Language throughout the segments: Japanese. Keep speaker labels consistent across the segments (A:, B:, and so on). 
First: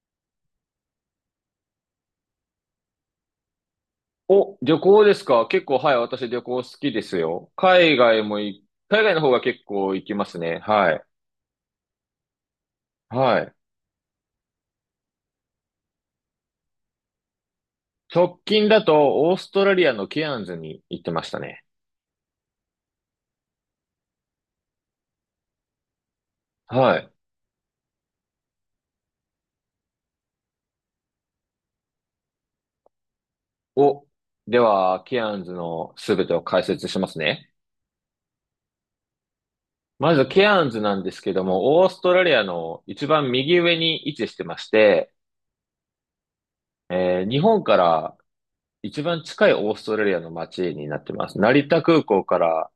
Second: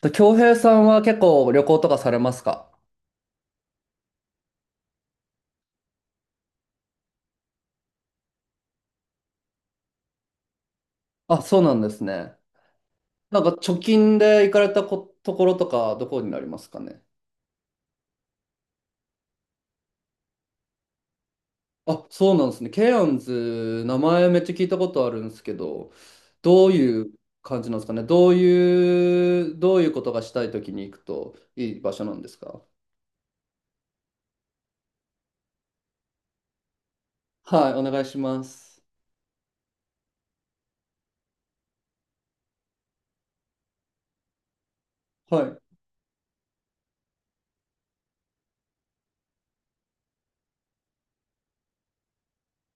A: と、京平さんは結構旅行とかされますか？
B: お、旅行ですか？結構、はい、私旅行好きですよ。海外も海外の方が結構行きますね。はい。
A: あ、そうなんですね。な
B: は
A: んか
B: い。
A: 貯金で行かれたころとかどこになりますかね。
B: 直近だと、オーストラリアのケアンズに行ってましたね。
A: あ、そうなんですね。ケアンズ、名前めっちゃ聞いたことあるんですけど、どう
B: は
A: いう
B: い。
A: 感じなんですかね。どういうことがしたいときに行くといい場所なんですか？
B: お、では、ケアンズのすべてを解説しますね。
A: はい、お願いします。
B: まず、ケアンズなんですけども、オーストラリアの一番右上に位置してまして、
A: はい、
B: 日本から一番近いオーストラリアの街になってます。成田空港から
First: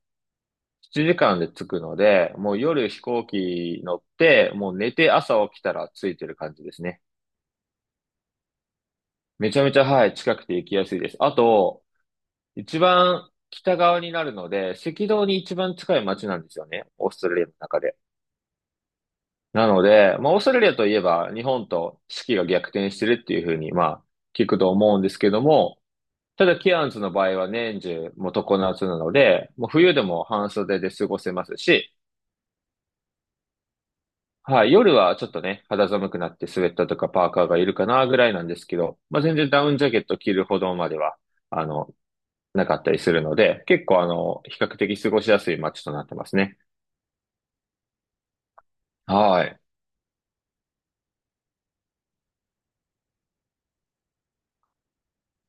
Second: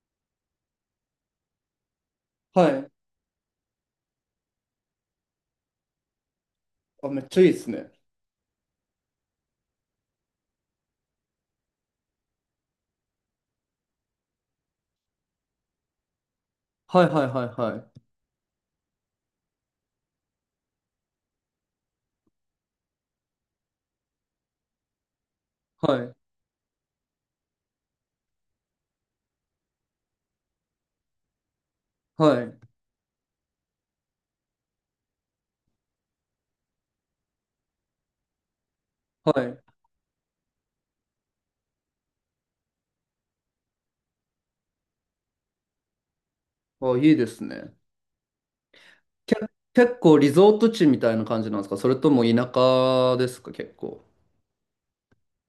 B: 7時間で着くので、もう
A: は
B: 夜
A: い。
B: 飛行機乗って、もう寝て朝起きたら着いてる感じですね。
A: あ、めっちゃいいですね。
B: めちゃめちゃ、はい、近くて行きやすいです。あと、一番北側になるので、赤道に一番近い街なんですよね。
A: はい
B: オース
A: はい
B: トラリ
A: は
B: ア
A: い
B: の
A: は
B: 中で。
A: い。
B: なので、まあ、オーストラリアといえば、日本と四季が逆転してるっていうふうに、まあ、聞くと思うんですけども、
A: はい、
B: ただ、ケアンズの場合は年中、もう常夏なので、もう冬でも半袖で過ごせますし、
A: はい、
B: はい、夜はちょっとね、肌寒くなってスウェットとかパーカーがいるかなぐらいなんですけど、まあ、
A: は
B: 全然
A: い。
B: ダウンジャケット着るほどまでは、あの、なかったりするので、結構比較的過ごしやすい街となってますね。
A: あ、いいですね。け、
B: はい。
A: 結構リゾート地みたいな感じなんですか？それとも田舎ですか結構。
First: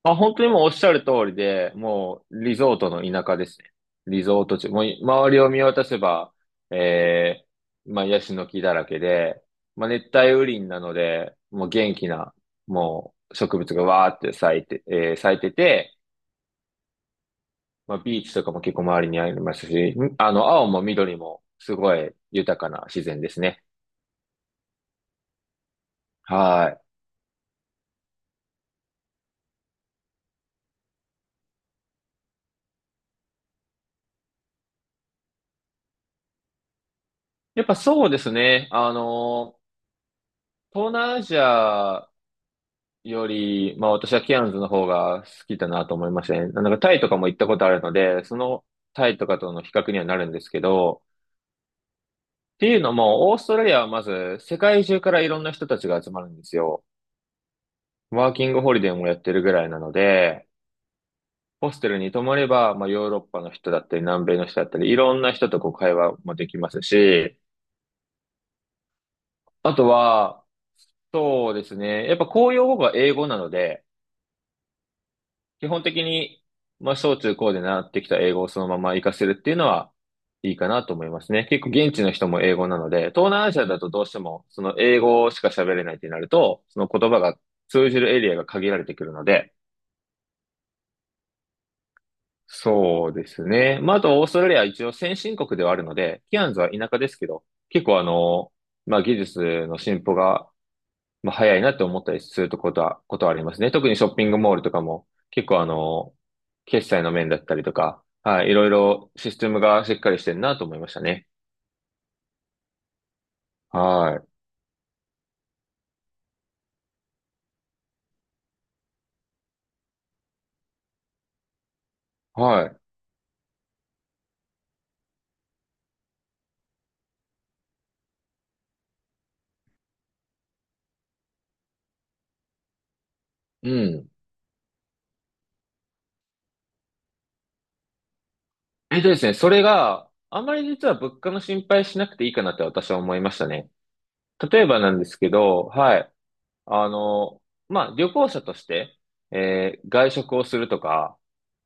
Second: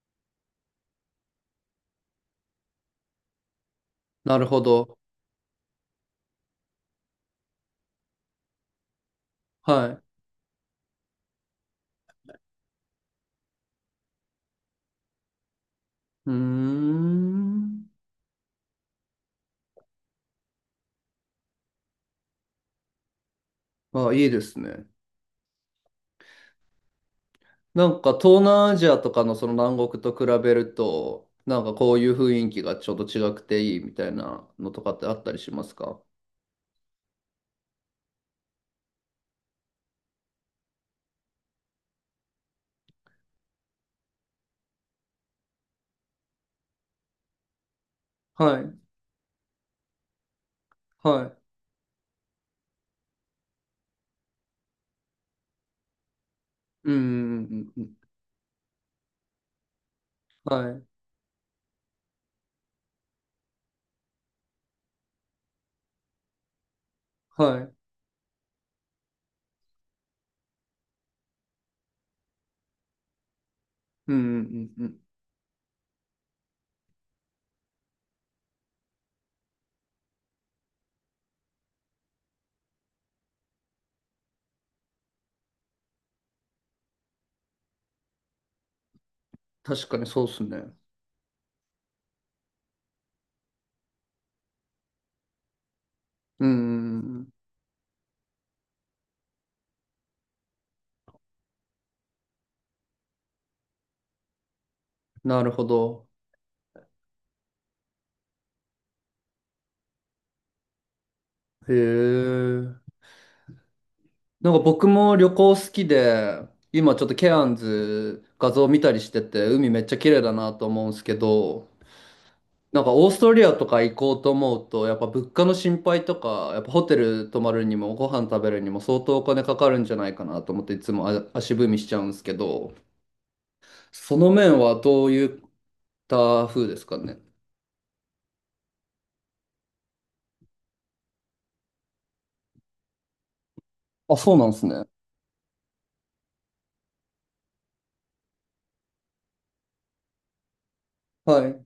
B: まあ、本当にもうおっしゃる通りで、もうリゾートの田舎ですね。リ
A: な
B: ゾ
A: る
B: ート
A: ほ
B: 地、もう
A: ど。
B: 周りを見渡せば、えまあ、ヤシの木だらけで、ま
A: は
B: あ、
A: い。
B: 熱帯雨林なので、もう元気な、もう植物がわーって咲いてて、
A: うーん。
B: まあ、ビーチとかも結構周りにありますし、青も緑もすごい豊かな自然ですね。
A: あ、いいですね。
B: はい。
A: なんか東南アジアとかのその南国と比べると、なんかこういう雰囲気がちょっと違くていいみたいなのとかってあったりしますか？
B: やっぱそうですね。東南アジアより、まあ私はケアンズの方が好きだなと思いましたね。なんかタイとかも行ったことあるので、そ
A: は
B: の
A: い。
B: タイとかとの比較にはなるんですけど、
A: はい。
B: っていうのも、オーストラリアはまず世界中からいろんな人たちが集まるんですよ。
A: うんうんうんうん。
B: ワーキングホリデーもやってるぐらいなので、
A: はい。
B: ホステルに泊まれば、まあ、ヨーロッパの人だったり、南米の人だったり、いろんな人とこう会話もできますし、
A: はい。
B: あとは、そうですね、やっぱ公用語が英語なので、
A: うんうんうんうん。
B: 基本的に、まあ、小中高で習ってきた英語をそのまま活かせるっていうのは、いいかなと思いますね。結構現地の人も英語なので、東南アジアだとどうしても、その英語しか喋れないってなると、その言葉が通じるエリアが限られてくるので、
A: 確かにそうっすね。
B: そうですね。まあ、あと、オーストラリアは一応先進国ではあるので、ケ
A: う
B: ア
A: ん
B: ンズは田
A: う
B: 舎です
A: んう
B: け
A: ん。
B: ど、結構まあ、技術の進歩が、まあ、早いなって思ったりするとことはありますね。特にショッピングモールとかも、
A: な
B: 結
A: る
B: 構
A: ほど。
B: 決済の面だったりとか、はい、いろいろシステムがしっかりしてるなと思いましたね。
A: へえ。
B: は
A: なんか僕も旅行好きで、今ちょっとケアンズ画像見たりしてて、海めっちゃ綺麗だなと思うんですけど、
B: い。はい。
A: なんかオーストリアとか行こうと思うと、やっぱ物価の心配とか、やっぱホテル泊まるにもご飯食べるにも相当お金かかるんじゃないかなと思っていつも足踏みしちゃうんですけど、
B: うん。
A: その面はどういった風ですかね。
B: えっとですね、それがあまり実は物価の心配しなくていいかなって私は思いましたね。
A: あ、そうなんで
B: 例
A: す
B: えば
A: ね。
B: なんですけど、はい。あの、まあ、旅行者として、外食をするとか、
A: はい。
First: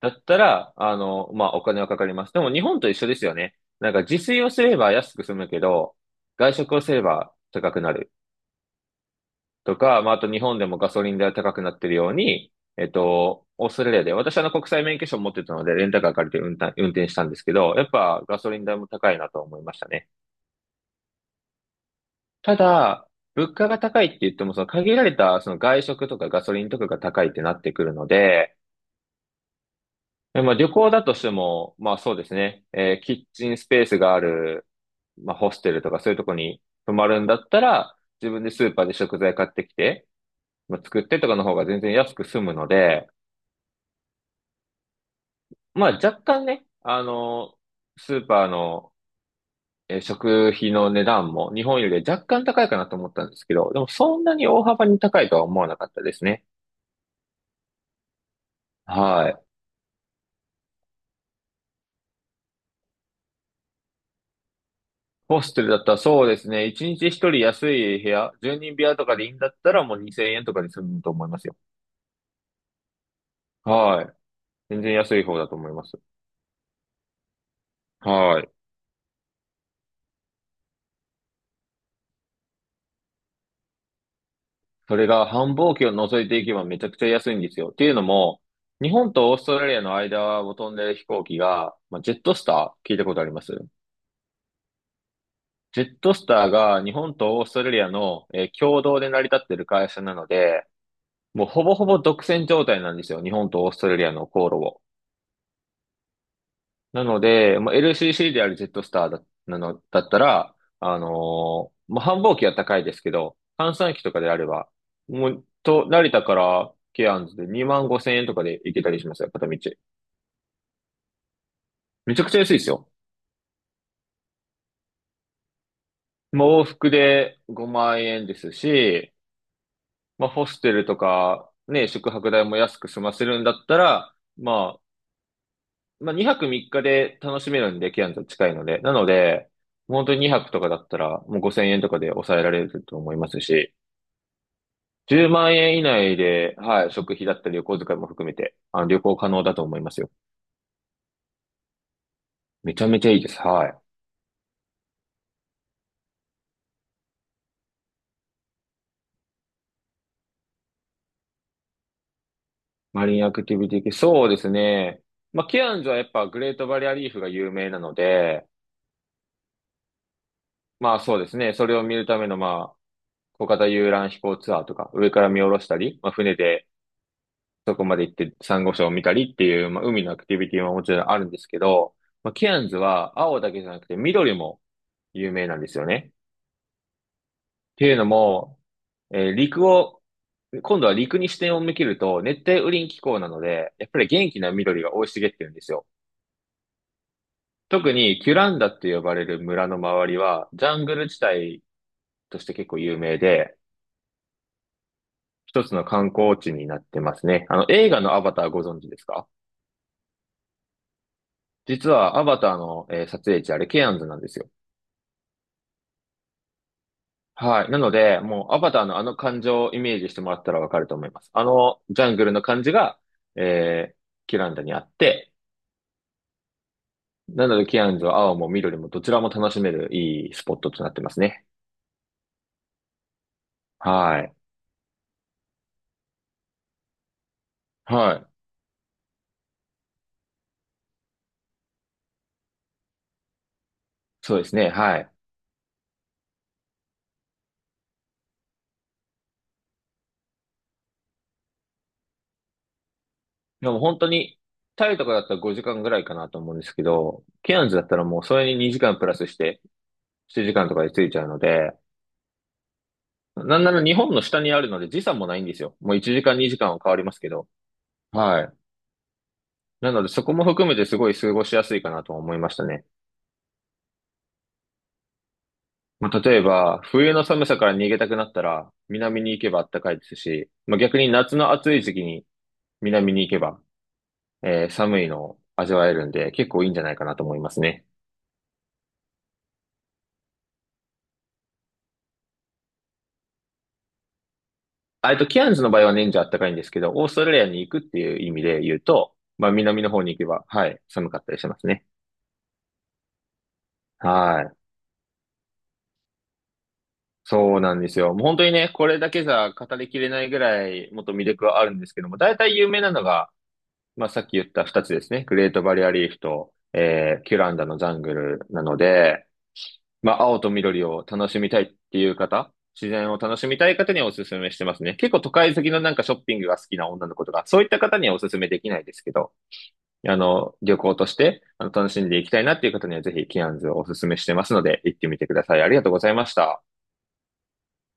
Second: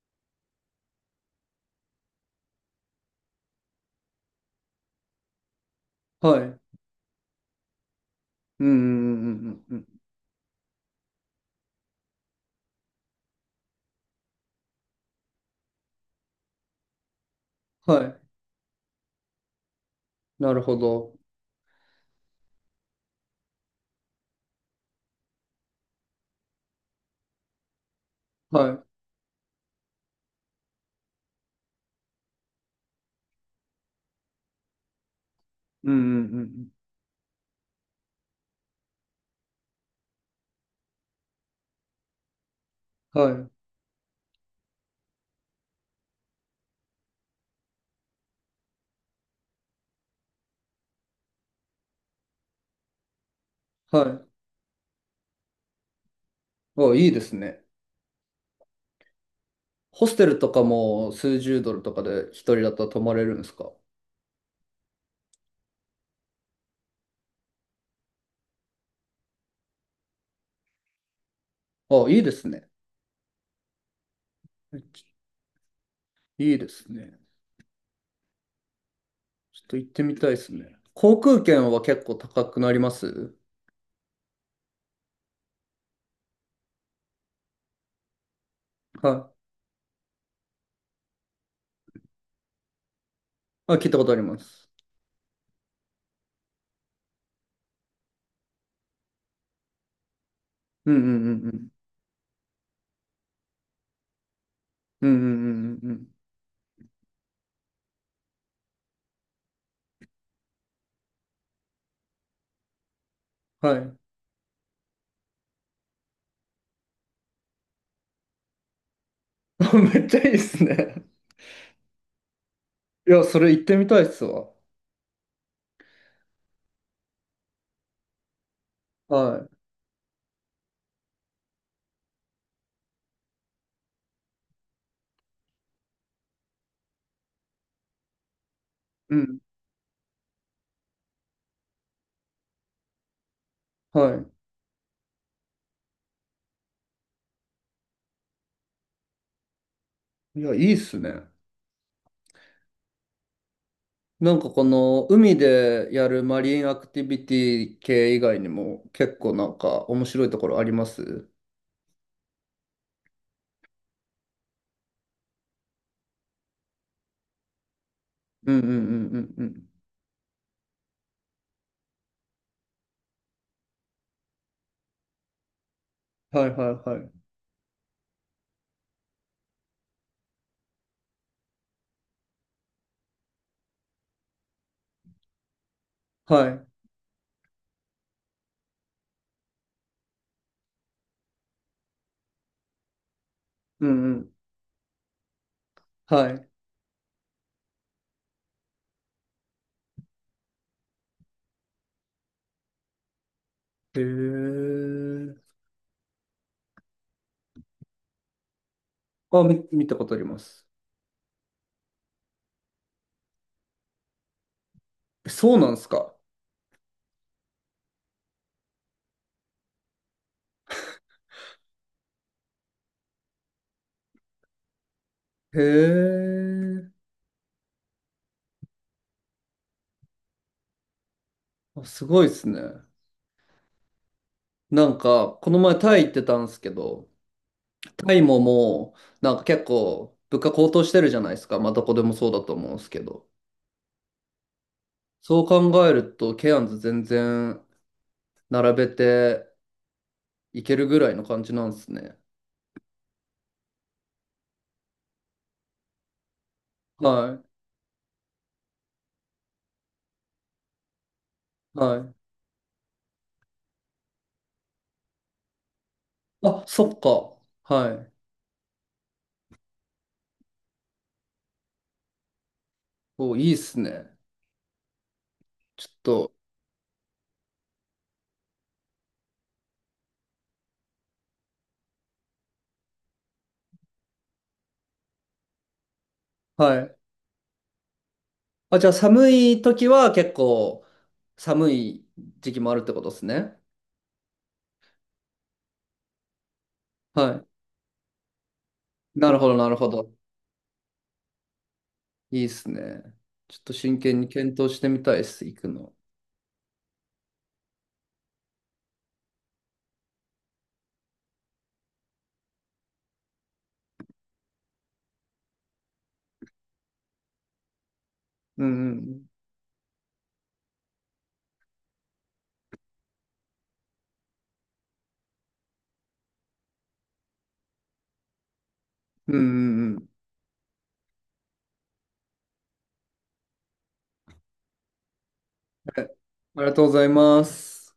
B: だったら、まあ、お金はかかります。でも、日本と一緒ですよね。なんか、自炊をすれば安く済むけど、
A: は
B: 外
A: い。
B: 食をすれば高くなる。
A: うんうんうんうんう
B: と
A: ん。
B: か、まあ、あと日本でもガソリン代は高くなってるように、オーストラリアで、私は国際免許証を持ってたので、レンタカー借りて運転したんですけど、やっ
A: はい。
B: ぱガソリン代も高いなと思いましたね。
A: なるほど。
B: ただ、物価が高いって言っても、その限られたその外食とかガソリンとかが高いってなってくるので、
A: はい。
B: まあ、旅行だとしても、まあそうですね、キッチンスペースがある、まあホステル
A: う
B: と
A: んう
B: か
A: ん
B: そういう
A: う
B: とこに
A: ん
B: 泊まるんだったら、自分でスーパーで食材買ってきて、まあ、作ってとかの方が全然安く済むので、
A: うん。はい。
B: まあ若干ね、スーパーの、食費の値段も日本より若干高いかなと思ったんですけど、でも
A: は
B: そん
A: い。
B: なに大幅に高いとは思わなかったですね。
A: お、いいですね。
B: はい。
A: ホステルとかも数十ドルとかで一人だったら泊まれるんですか？
B: ホステルだったらそうですね、1日1人安い部屋、1人部屋とかでいいんだったらもう2000円とかで済むと思いますよ。
A: あ、いいですね。
B: はい。全然安い方だと思います。
A: いいですね。
B: はい。
A: ちょっと行ってみたいですね。航空券は結構高くなります？
B: それが繁忙期を除いていけばめちゃくちゃ安いんですよ。っていうのも、日本
A: は
B: とオーストラリアの間を飛んでる飛行機が、まあ、ジェットスター聞いたことあります？
A: い。あ、聞いたことあります。
B: ジェットスターが日本とオーストラリアの、共同で成り立ってる会社なので、
A: うんうんう
B: もう
A: んう
B: ほ
A: ん。
B: ぼほぼ独占状態なんですよ。日本とオーストラリアの航路を。
A: うんうんうんうんうん。
B: なので、まあ、LCC であるジェットスターだ、なの、だったら、まあ、繁忙期は高いですけど、閑
A: は
B: 散
A: い。
B: 期とかであれば、もう、成田からケアンズで2万5千円とかで行けたりしますよ、片道。
A: めっちゃいいですね。
B: めちゃくちゃ安いですよ。
A: いや、それ行ってみたいっすわ。
B: まあ、往復で5万円ですし、
A: はい。
B: まあ、ホステルとか、ね、宿泊代も安く済ませるんだったら、まあ、2泊3日で楽しめるんで、ケアンズは近いので。なの
A: うん。
B: で、本当に2泊とかだったら、もう5千円とかで抑えられると思いますし、
A: は
B: 10万円以内で、はい、食費だったり旅行遣いも含めて、旅行可能だと思いますよ。
A: い。いや、いいっすね。
B: めちゃめちゃいいです。はい。
A: なんかこの海でやるマリンアクティビティ系以外にも結構なんか面白いところあります？
B: マリンアクティビティ系、そうですね。まあ、ケアンズはやっぱグレートバリアリーフが有名なので、
A: うんうんうんうんうん。
B: まあそうですね、それを見るための、まあ、小型遊覧飛行ツアーとか、上から見下ろしたり、まあ、船
A: はいは
B: で
A: いはい。
B: そこまで行ってサンゴ礁を見たりっていう、まあ、海のアクティビティはもちろんあるんですけど、まあ、ケアンズは青だけじゃなくて緑も有名なんですよね。
A: はい。
B: ていうのも、えー陸を、今度は陸に視点を向けると、熱帯雨林気候なので、
A: う
B: やっぱ
A: ん
B: り
A: うん。
B: 元気な緑が生い茂ってるんですよ。
A: はい。
B: 特にキュランダって呼ばれる村の周りは、ジャングル地帯として結構有名で、
A: へえ。
B: 一つの観光地になってますね。映画のアバターご存知ですか？
A: あ、見たことあります。
B: 実はアバターの、撮影地、あれケアンズなんですよ。
A: え、そうなんですか？
B: はい。なので、もうアバターのあの感情をイメージしてもらったらわかると思います。あのジャングルの感じが、えーキュランダにあって、
A: へえ。
B: なので、キアンズは青も緑もどちらも楽しめるいいスポットとなってますね。
A: あ、すごいですね。
B: はい。
A: なんか、この前タイ行ってたんですけど、タ
B: は
A: イ
B: い。
A: ももう、なんか結構物価高騰してるじゃないですか。まあどこでもそうだと思うんですけど。
B: そうですね。はい。
A: そう考えると、ケアンズ全然並べていけるぐらいの感じなんですね。
B: でも本当に、タイとかだったら5時間ぐらいかなと思うんですけど、
A: は
B: ケアンズだったらもうそれに2時間プラスして、7時間とかで着いちゃうので、
A: い。はい。
B: なんなら日本の下にあるので時差もないんですよ。もう1時間2
A: あ、
B: 時間は
A: そ
B: 変わ
A: っ
B: りますけど。
A: か。はい。
B: はい。なのでそこも含めてすごい過ごしやすいかなと思いましたね。
A: お、いいっすね。ちょっ
B: まあ、
A: と。
B: 例えば、冬の寒さから逃げたくなったら、南に行けば暖かいですし、まあ、逆に夏の暑い時期に南に行けば、寒いのを味わえるんで、結構いいん
A: は
B: じゃない
A: い。
B: かなと思いますね。
A: あ、じゃあ寒い時は結構寒い時期もあるってことですね。
B: キアンズの場合は年中暖かいんですけど、オーストラリ
A: は
B: アに行くっていう意味で言うと、
A: い。なるほ
B: まあ、
A: ど、なる
B: 南
A: ほ
B: の方
A: ど。
B: に行けば、はい、寒かったりしますね。
A: いいっすね。ちょっと真剣に
B: はい。
A: 検討してみたいっす、行くの。
B: そうなんですよ。もう本当にね、これだけじゃ語りきれないぐらい、もっと魅力はあるんですけども、大体有名なのが、まあ、さっき言った二つですね。グレートバリアリーフと、キュランダのジャングルな
A: う
B: の
A: んう
B: で、
A: ん。
B: まあ、青と緑を楽しみたいっていう方、自然を楽しみたい方にはおすすめしてますね。結構都会好きのなんかショッピングが好きな女の子とか、そういった方にはおすすめできないですけど、
A: うんうんうん。
B: 旅行として楽しんでいきたいなっていう方にはぜひケアンズをおすすめしてますので、行ってみてください。ありがとうご
A: はい、
B: ざいまし
A: あ
B: た。
A: りがとうございます。